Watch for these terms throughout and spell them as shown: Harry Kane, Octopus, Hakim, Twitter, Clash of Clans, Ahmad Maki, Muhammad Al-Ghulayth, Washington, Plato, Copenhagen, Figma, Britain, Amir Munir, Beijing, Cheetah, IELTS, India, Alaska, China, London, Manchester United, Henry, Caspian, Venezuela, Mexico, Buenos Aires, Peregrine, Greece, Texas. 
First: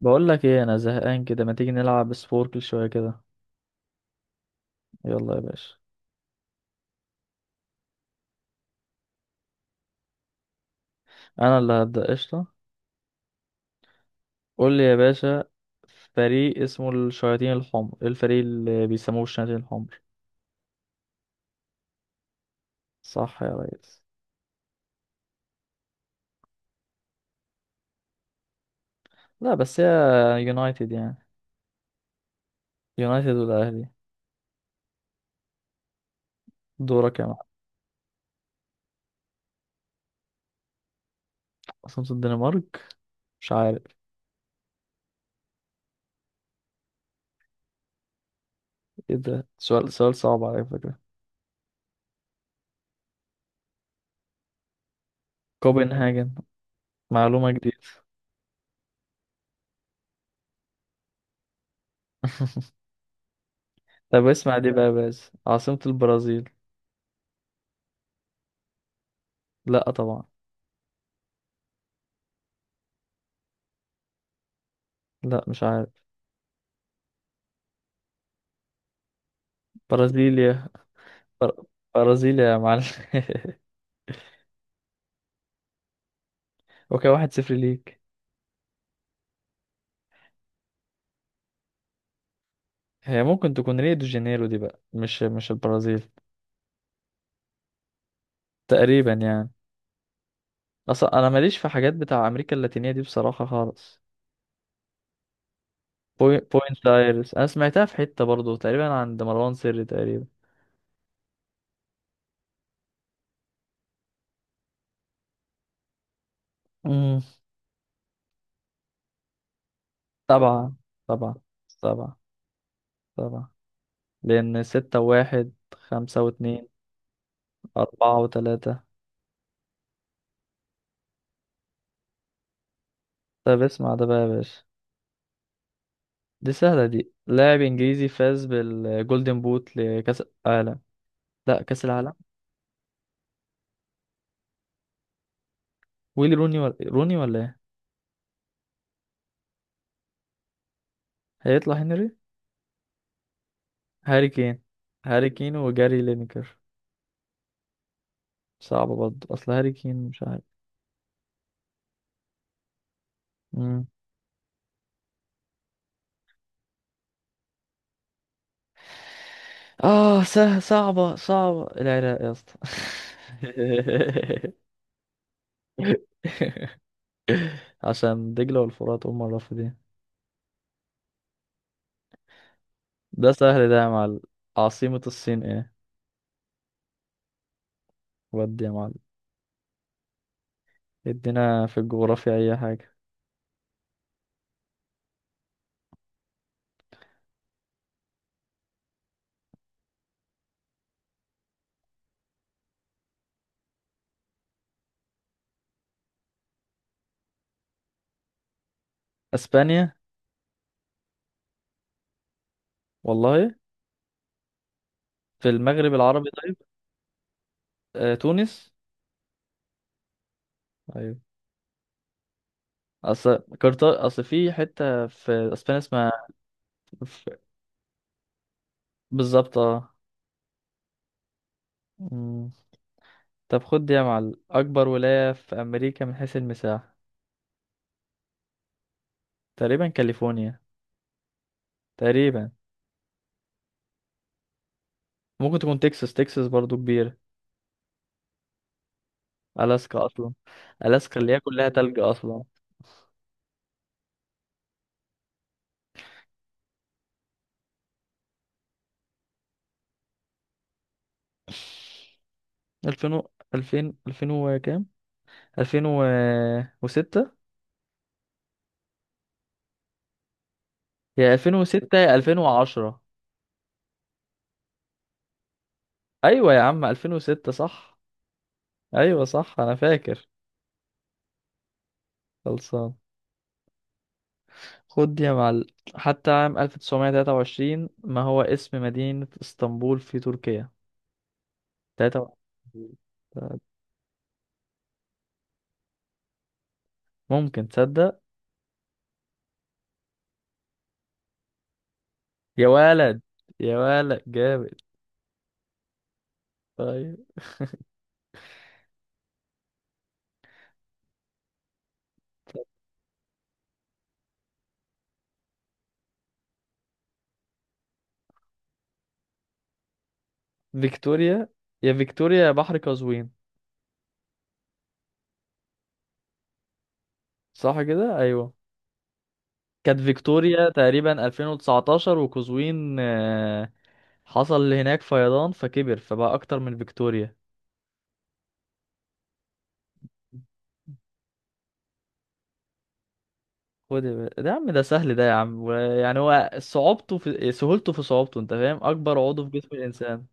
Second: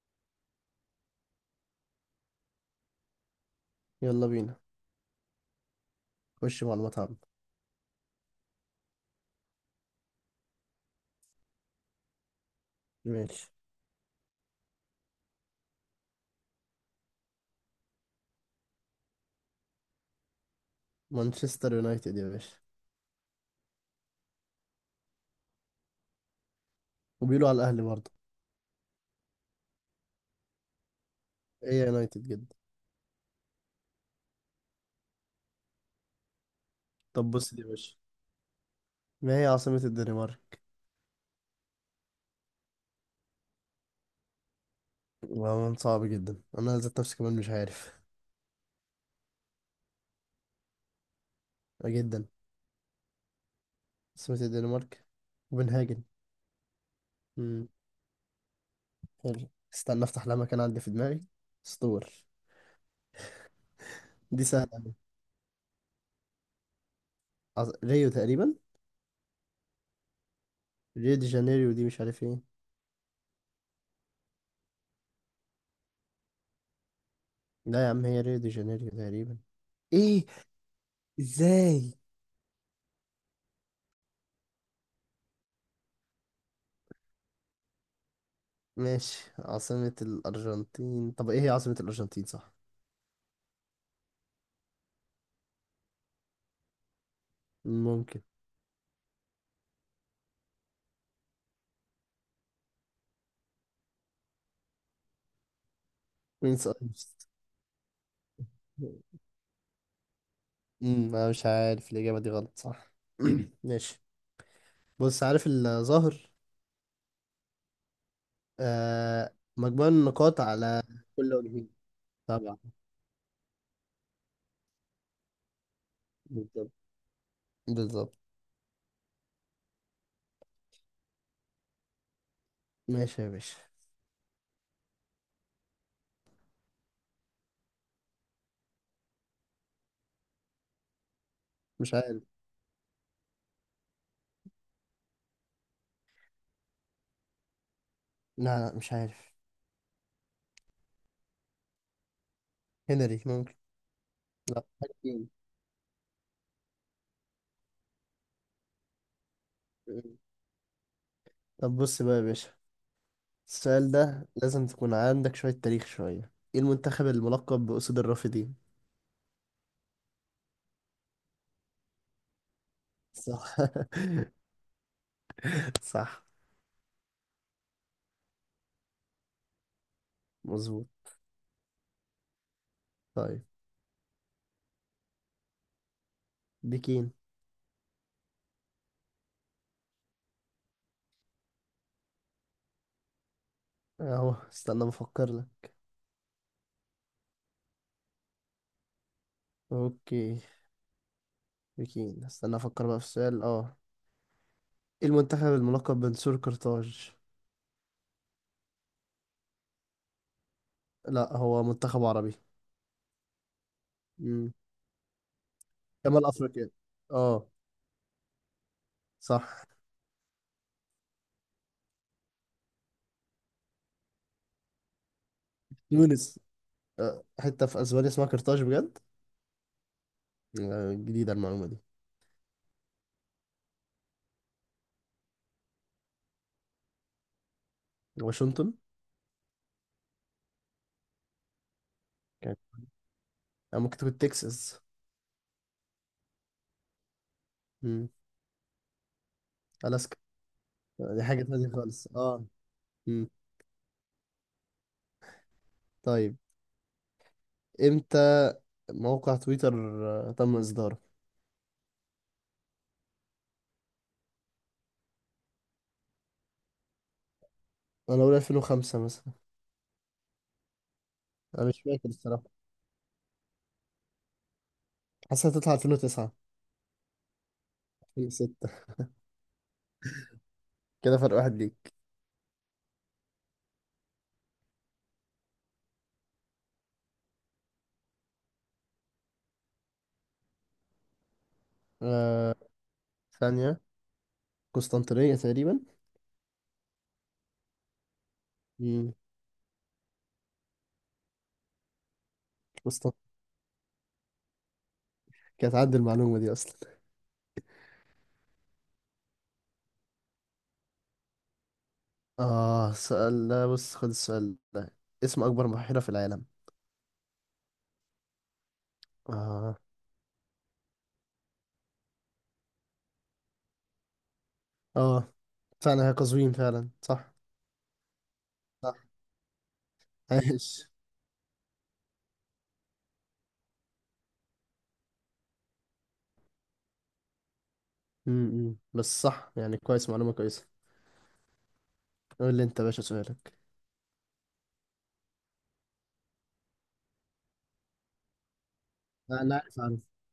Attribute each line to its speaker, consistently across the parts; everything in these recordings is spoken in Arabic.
Speaker 1: بقول لك ايه، انا زهقان كده ما تيجي نلعب سبوركل شويه كده.
Speaker 2: يلا بينا.
Speaker 1: يلا يا باشا.
Speaker 2: خش معلومات عامة.
Speaker 1: انا اللي هبدا قشطه.
Speaker 2: ماشي.
Speaker 1: قول لي يا باشا. فريق اسمه الشياطين الحمر، إيه الفريق اللي بيسموه الشياطين الحمر؟
Speaker 2: مانشستر يونايتد يا باشا.
Speaker 1: صح يا ريس.
Speaker 2: وبيقولوا على الأهلي برضه.
Speaker 1: لا بس هي يونايتد يعني.
Speaker 2: هي يونايتد جدا.
Speaker 1: يونايتد والاهلي. دورك يا
Speaker 2: طب
Speaker 1: معلم.
Speaker 2: بص دي يا باشا، ما هي عاصمة الدنمارك؟
Speaker 1: اصلا الدنمارك مش عارف.
Speaker 2: والله صعب جدا، أنا ذات نفسي كمان مش عارف.
Speaker 1: ايه ده، سؤال صعب على فكره.
Speaker 2: آه، جدا. عاصمة الدنمارك كوبنهاجن.
Speaker 1: كوبنهاجن، معلومه
Speaker 2: امم
Speaker 1: جديده.
Speaker 2: حلو، استنى افتح لها مكان عندي في دماغي. اسطور.
Speaker 1: طب
Speaker 2: دي
Speaker 1: اسمع
Speaker 2: سهلة
Speaker 1: دي بقى يا
Speaker 2: أوي.
Speaker 1: باشا، عاصمه البرازيل.
Speaker 2: ريو تقريبا.
Speaker 1: لا طبعا.
Speaker 2: ريو دي جانيريو، دي مش عارف ايه.
Speaker 1: لا مش عارف.
Speaker 2: لا يا عم، هي ريو دي جانيريو تقريبا. ايه؟
Speaker 1: برازيليا. بر-
Speaker 2: ازاي؟
Speaker 1: برازيل يا معلم. وكان واحد صفر ليك.
Speaker 2: ماشي. عاصمة الأرجنتين، طب إيه هي عاصمة الأرجنتين، صح؟
Speaker 1: هي ممكن تكون ريو دي جانيرو دي بقى، مش البرازيل.
Speaker 2: ممكن.
Speaker 1: تقريبا يعني. اصلا انا ماليش في حاجات بتاع امريكا اللاتينيه دي بصراحه خالص.
Speaker 2: بوينس
Speaker 1: بوينت
Speaker 2: آيرس.
Speaker 1: ايرس انا سمعتها في حته برضو تقريبا عند مروان سري تقريبا.
Speaker 2: أنا مش عارف، الإجابة دي غلط صح. ماشي. بص عارف الظاهر.
Speaker 1: امم.
Speaker 2: آه، مجموع النقاط
Speaker 1: طبعا.
Speaker 2: على
Speaker 1: طبعا.
Speaker 2: كل وجهين.
Speaker 1: طبعا.
Speaker 2: طبعا.
Speaker 1: طبعا. لأن ستة واحد خمسة واتنين
Speaker 2: بالظبط. بالظبط.
Speaker 1: أربعة وتلاتة.
Speaker 2: ماشي يا باشا.
Speaker 1: طب اسمع ده بقى يا باشا، دي سهلة دي، لاعب إنجليزي فاز بالجولدن بوت لكأس العالم. لا، كأس
Speaker 2: مش
Speaker 1: العالم.
Speaker 2: عارف.
Speaker 1: ويلي روني ولا روني ولا ايه؟
Speaker 2: لا، لا، مش عارف.
Speaker 1: هيطلع هنري.
Speaker 2: هنري ممكن.
Speaker 1: هاري كين.
Speaker 2: لا. حكيم.
Speaker 1: هاري كين وجاري لينكر. صعبة برضه، اصل هاري كين مش عارف.
Speaker 2: طب بص بقى يا باشا،
Speaker 1: مم.
Speaker 2: السؤال ده لازم تكون عندك شوية تاريخ، شوية ايه المنتخب الملقب بأسود الرافدين؟
Speaker 1: اه، صعبة العراق يا اسطى.
Speaker 2: صح. صح.
Speaker 1: عشان دجلة والفرات هم الرافدين.
Speaker 2: مظبوط.
Speaker 1: ده
Speaker 2: طيب.
Speaker 1: سهل ده يا معلم، عاصمة الصين ايه؟
Speaker 2: بكين.
Speaker 1: ودي يا معلم، ادينا في الجغرافيا اي حاجة.
Speaker 2: اهو استنى بفكر لك. اوكي. بكين، استنى افكر بقى في السؤال. اه ايه المنتخب الملقب بنسور قرطاج؟
Speaker 1: اسبانيا.
Speaker 2: لا، هو منتخب عربي.
Speaker 1: والله.
Speaker 2: امم
Speaker 1: في المغرب
Speaker 2: شمال
Speaker 1: العربي طيب.
Speaker 2: افريقيا. اه.
Speaker 1: آه، تونس.
Speaker 2: صح.
Speaker 1: ايوه. اصل كارتا، اصل في حته في اسبانيا اسمها.
Speaker 2: تونس. آه،
Speaker 1: ف-
Speaker 2: حته في اسبانيا اسمها قرطاج بجد؟
Speaker 1: بالظبط اه.
Speaker 2: آه، جديده المعلومه دي.
Speaker 1: مم. طب خد دي يا معلم، أكبر ولاية في أمريكا من حيث المساحة.
Speaker 2: واشنطن.
Speaker 1: تقريبا كاليفورنيا، تقريبا.
Speaker 2: كانت. آه، ممكن تكون تكساس.
Speaker 1: ممكن تكون تكساس، تكساس برضو كبيرة.
Speaker 2: امم
Speaker 1: ألاسكا
Speaker 2: الاسكا.
Speaker 1: أصلا.
Speaker 2: آه،
Speaker 1: ألاسكا
Speaker 2: دي
Speaker 1: اللي هي
Speaker 2: حاجه
Speaker 1: كلها
Speaker 2: تانية
Speaker 1: تلج
Speaker 2: خالص.
Speaker 1: أصلا.
Speaker 2: اه امم طيب. امتى موقع تويتر؟ آه، تم اصداره.
Speaker 1: ألفين وكام، ألفين وستة.
Speaker 2: انا اقول 2005 مثلا.
Speaker 1: هي ألفين
Speaker 2: انا مش
Speaker 1: وستة
Speaker 2: فاكر
Speaker 1: يا ألفين
Speaker 2: الصراحه.
Speaker 1: وعشرة.
Speaker 2: حاسسها تطلع 2009.
Speaker 1: أيوة يا عم ألفين وستة صح.
Speaker 2: 2006.
Speaker 1: أيوة صح أنا فاكر.
Speaker 2: كده فرق واحد ليك.
Speaker 1: خلصان. خد دي يا معلم، حتى عام 1923 ما هو اسم مدينة اسطنبول في تركيا؟ تلاتة.
Speaker 2: آه، ثانيه. قسطنطينيه تقريبا.
Speaker 1: ممكن تصدق.
Speaker 2: امم
Speaker 1: يا ولد.
Speaker 2: قسطنطينيه،
Speaker 1: يا ولد جامد.
Speaker 2: كانت عندي المعلومه دي اصلا.
Speaker 1: طيب.
Speaker 2: اه سؤال ده، بص خد السؤال ده. اسم اكبر بحيره في العالم. اه.
Speaker 1: فيكتوريا. يا فيكتوريا يا بحر قزوين.
Speaker 2: اه. فعلا هي قزوين فعلا. صح.
Speaker 1: صح كده ايوه.
Speaker 2: صح.
Speaker 1: كانت فيكتوريا
Speaker 2: عايش.
Speaker 1: تقريبا 2019، وقزوين حصل هناك فيضان فكبر فبقى اكتر من فيكتوريا.
Speaker 2: بس صح يعني، كويس معلومه كويسه. قول لي انت يا باشا سؤالك.
Speaker 1: خد يا باشا. ده يا عم، ده سهل ده يا عم يعني هو صعوبته في سهولته في صعوبته، انت فاهم، اكبر
Speaker 2: لا،
Speaker 1: عضو في
Speaker 2: انا
Speaker 1: جسم
Speaker 2: عارف عارف.
Speaker 1: الانسان.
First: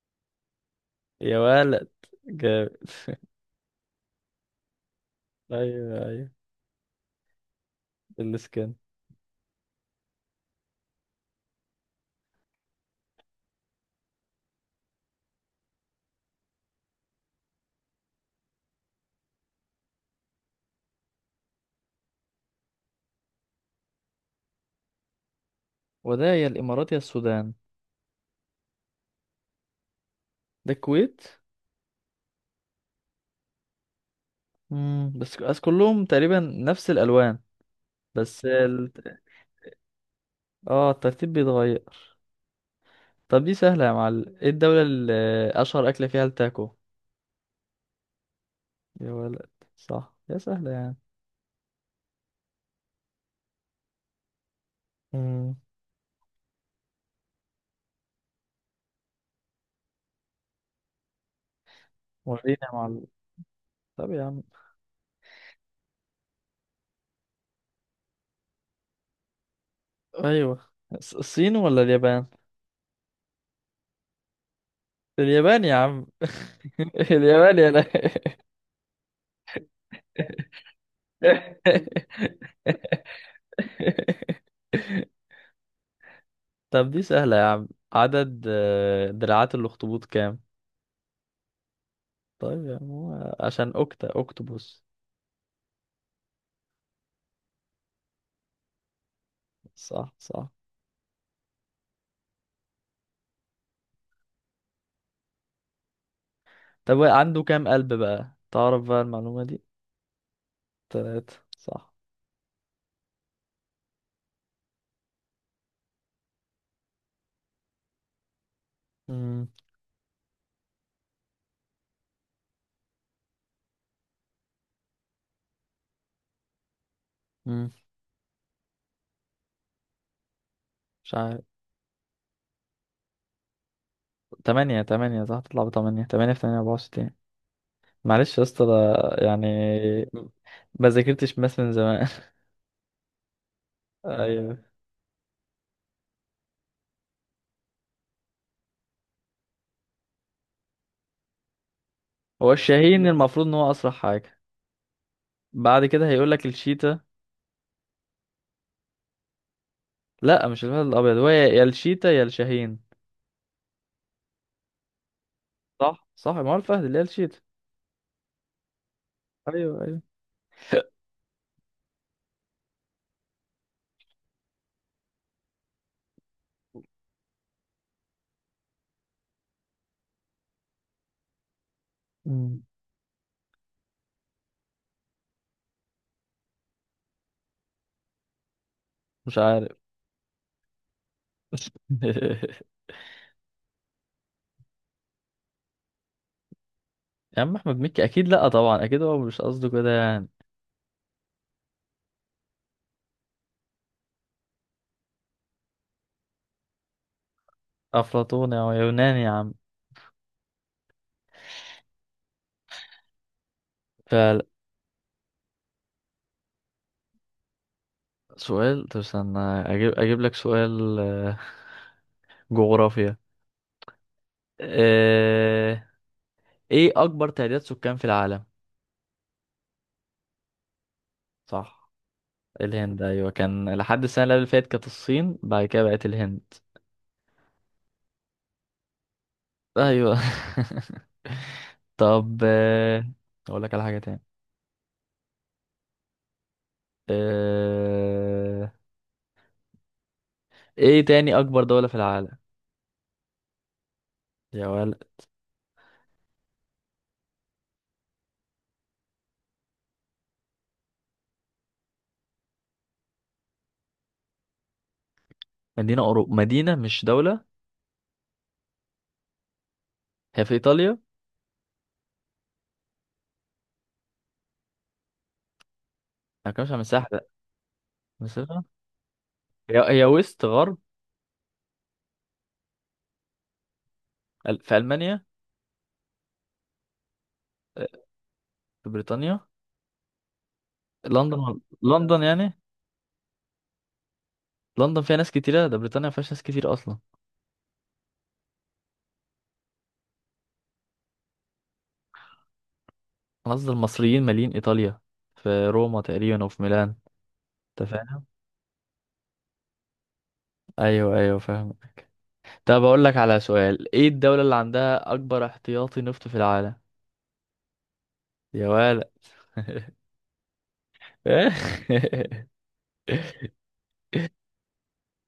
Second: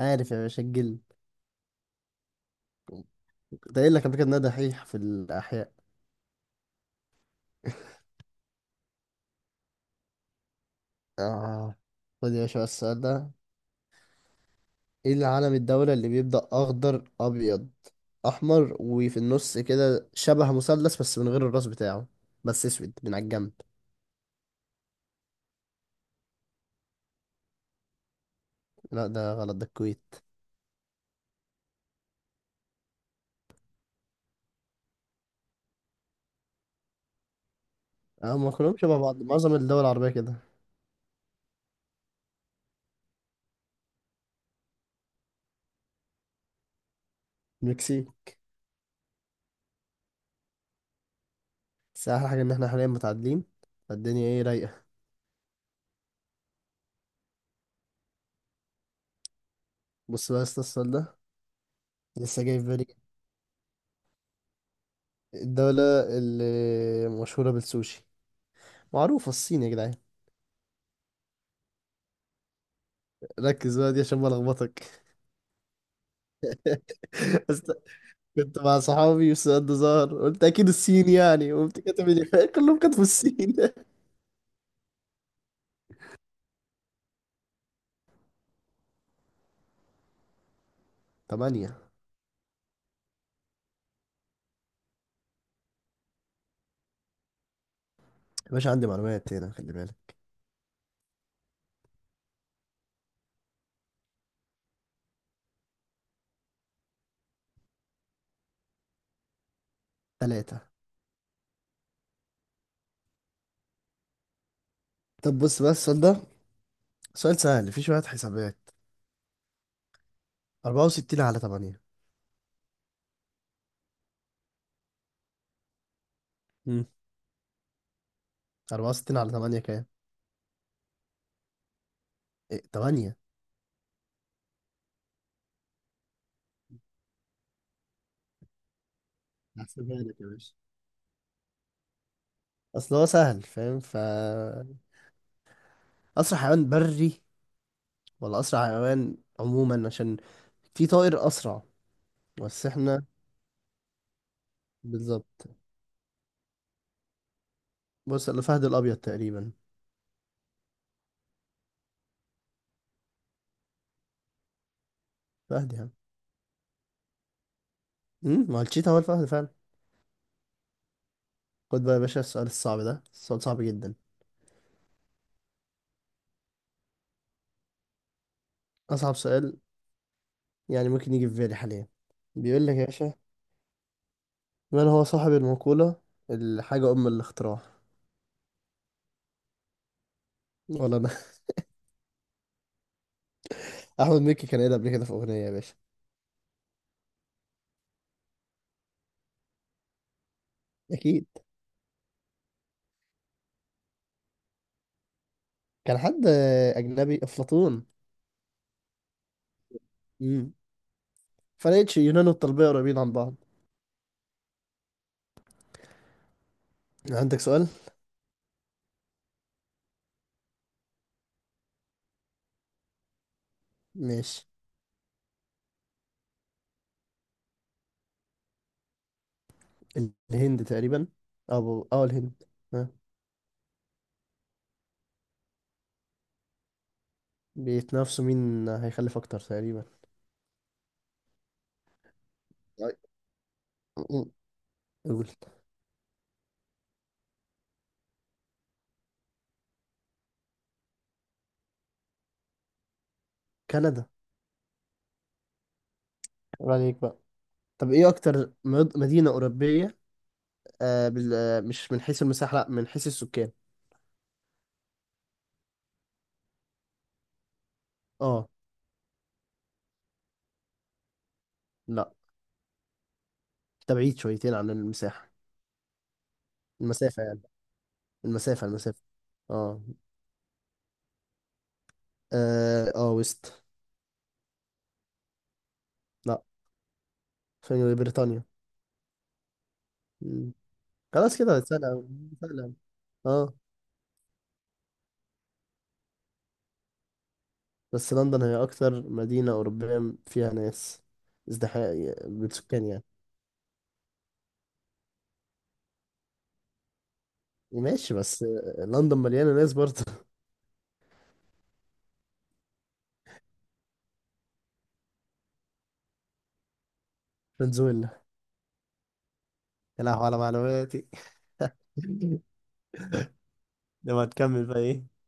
Speaker 2: عارف يا باشا، الجلد.
Speaker 1: يا ولد جامد.
Speaker 2: ده قايل لك قبل كده إن أنا دحيح في الاحياء.
Speaker 1: ايوه ايوه. السكن.
Speaker 2: آه. خد يا باشا بقى السؤال ده. ايه اللي علم الدولة اللي بيبدأ أخضر، أبيض، أحمر، وفي النص كده شبه مثلث بس من غير الراس بتاعه، بس أسود من على الجنب؟
Speaker 1: وده يا الإمارات يا السودان.
Speaker 2: لا ده غلط، ده الكويت.
Speaker 1: ده الكويت. مم. بس كلهم تقريبا نفس الألوان.
Speaker 2: اه،
Speaker 1: بس
Speaker 2: ما كلهم
Speaker 1: ال...
Speaker 2: شبه بعض، معظم الدول العربية كده.
Speaker 1: اه الترتيب بيتغير. طب دي سهلة يا معلم، ايه الدولة اللي أشهر أكلة فيها التاكو؟
Speaker 2: المكسيك.
Speaker 1: يا ولد. صح، يا سهلة يعني.
Speaker 2: بس أحلى حاجة إن احنا حاليا متعادلين، فالدنيا ايه، رايقة.
Speaker 1: مم.
Speaker 2: بص بقى يا اسطى السؤال ده، لسه
Speaker 1: ورينا
Speaker 2: جاي في
Speaker 1: يا
Speaker 2: بالي.
Speaker 1: معلم. طب يا عم.
Speaker 2: الدولة اللي مشهورة بالسوشي. معروفة، الصين يا جدعان.
Speaker 1: أيوه الصين ولا اليابان؟
Speaker 2: ركز بقى دي عشان ما ألخبطك.
Speaker 1: اليابان يا عم. اليابان يا لا.
Speaker 2: كنت مع صحابي والسؤال ده ظهر، قلت اكيد الصين يعني، وقمت كاتب اللي كلهم كتبوا الصين.
Speaker 1: طب دي سهلة يا عم، عدد دراعات الأخطبوط كام؟
Speaker 2: تمانية.
Speaker 1: طيب يا عم، هو عشان أوكتا أوكتوبوس.
Speaker 2: يا باشا عندي معلومات هنا، خلي
Speaker 1: صح
Speaker 2: بالك.
Speaker 1: صح. طب هو عنده كام قلب بقى، تعرف بقى المعلومة دي.
Speaker 2: تلاتة.
Speaker 1: تلاتة صح.
Speaker 2: طب بص بقى السؤال ده، سؤال سهل فيه شوية حسابات.
Speaker 1: مم.
Speaker 2: 64 على 8. امم
Speaker 1: مم.
Speaker 2: 64 على 8 كام؟
Speaker 1: مش عارف.
Speaker 2: إيه؟ تمانية.
Speaker 1: تمانية صح، تطلع بتمانية، تمانية في تمانية أربعة وستين. معلش يا اسطى ده يعني.
Speaker 2: هحسبها لك يا باشا،
Speaker 1: ما ذاكرتش ماس من زمان.
Speaker 2: أصل هو سهل فاهم، ف
Speaker 1: أيوه.
Speaker 2: أسرع حيوان بري، ولا أسرع حيوان عموما، عشان في طائر أسرع.
Speaker 1: هو
Speaker 2: بس إحنا.
Speaker 1: الشاهين المفروض إن هو أسرع حاجة.
Speaker 2: بالظبط.
Speaker 1: بعد كده هيقولك الشيتا.
Speaker 2: بص، الفهد الأبيض تقريبا.
Speaker 1: لا مش الفهد الأبيض، هو يا الشيتا يا الشاهين.
Speaker 2: فهد يعني.
Speaker 1: صح صح. ما هو الفهد اللي هي الشيتا.
Speaker 2: ما هو الشيتا هو الفهد فعلا.
Speaker 1: أيوه أيوه.
Speaker 2: خد بقى يا باشا السؤال الصعب ده. السؤال صعب جدا، أصعب سؤال يعني ممكن يجي في بالي حاليا.
Speaker 1: مم.
Speaker 2: بيقول لك يا باشا، من هو صاحب المقولة الحاجة أم الاختراع؟
Speaker 1: مش عارف.
Speaker 2: ولا أنا. أحمد مكي كان قايلها قبل كده في أغنية يا باشا.
Speaker 1: يا عم احمد مكي اكيد، لا طبعا اكيد هو مش قصده كده يعني.
Speaker 2: أكيد كان حد أجنبي. أفلاطون.
Speaker 1: افلاطوني او يوناني يا عم.
Speaker 2: امم فلقيتش يونان والطلبية قريبين عن بعض. عندك سؤال؟
Speaker 1: فسؤال، طب استنى اجيب لك سؤال جغرافيا.
Speaker 2: ماشي.
Speaker 1: آه، ايه اكبر تعداد سكان في العالم؟
Speaker 2: الهند تقريبا. أو
Speaker 1: صح.
Speaker 2: الهند. ها؟
Speaker 1: الهند ايوه، كان لحد السنه اللي قبل فاتت كانت الصين، بعد كده بقت الهند.
Speaker 2: بيتنافسوا مين هيخلف أكتر تقريبا.
Speaker 1: ايوه. طب
Speaker 2: طيب.
Speaker 1: اقول لك على حاجه تاني.
Speaker 2: قول.
Speaker 1: آه، ايه تاني اكبر دوله في العالم؟
Speaker 2: كندا.
Speaker 1: يا ولد.
Speaker 2: قول عليك بقى. طب ايه اكتر مدينة أوروبية. آه بال... آه، مش من حيث المساحة، لا من حيث السكان.
Speaker 1: مدينه مش دوله.
Speaker 2: اه.
Speaker 1: هي في ايطاليا.
Speaker 2: لا ده بعيد شويتين عن المساحة.
Speaker 1: انا كمش على مساحة،
Speaker 2: المسافة
Speaker 1: لا.
Speaker 2: يعني.
Speaker 1: مسافة.
Speaker 2: المسافة. المسافة.
Speaker 1: هي
Speaker 2: اه.
Speaker 1: هي ويست غرب.
Speaker 2: وست.
Speaker 1: في ألمانيا.
Speaker 2: لا،
Speaker 1: آه،
Speaker 2: في بريطانيا.
Speaker 1: في بريطانيا.
Speaker 2: مم.
Speaker 1: لندن
Speaker 2: خلاص كده سهلة أوي،
Speaker 1: لندن يعني.
Speaker 2: سهلة أوي. اه.
Speaker 1: لندن فيها ناس كتيرة، ده بريطانيا ما فيهاش ناس كتير أصلا.
Speaker 2: بس لندن هي اكتر مدينة أوروبية فيها ناس، ازدحام بالسكان يعني.
Speaker 1: أنا قصدي المصريين مالين إيطاليا. في روما تقريبا وفي ميلان. أنت
Speaker 2: ماشي،
Speaker 1: فاهم؟
Speaker 2: بس لندن مليانة ناس برضه.
Speaker 1: أيوه أيوه فاهم. طب أقول لك على سؤال، إيه الدولة اللي عندها أكبر احتياطي نفط في العالم؟
Speaker 2: فنزويلا.
Speaker 1: يا ولد.
Speaker 2: يا لهوي على معلوماتي. لما تكمل بقى ايه.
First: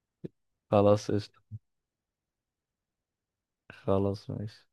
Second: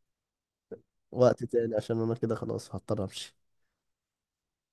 Speaker 1: خلاص قشطة.
Speaker 2: وقت تاني، عشان انا كده خلاص هضطر امشي.
Speaker 1: خلاص ماشي.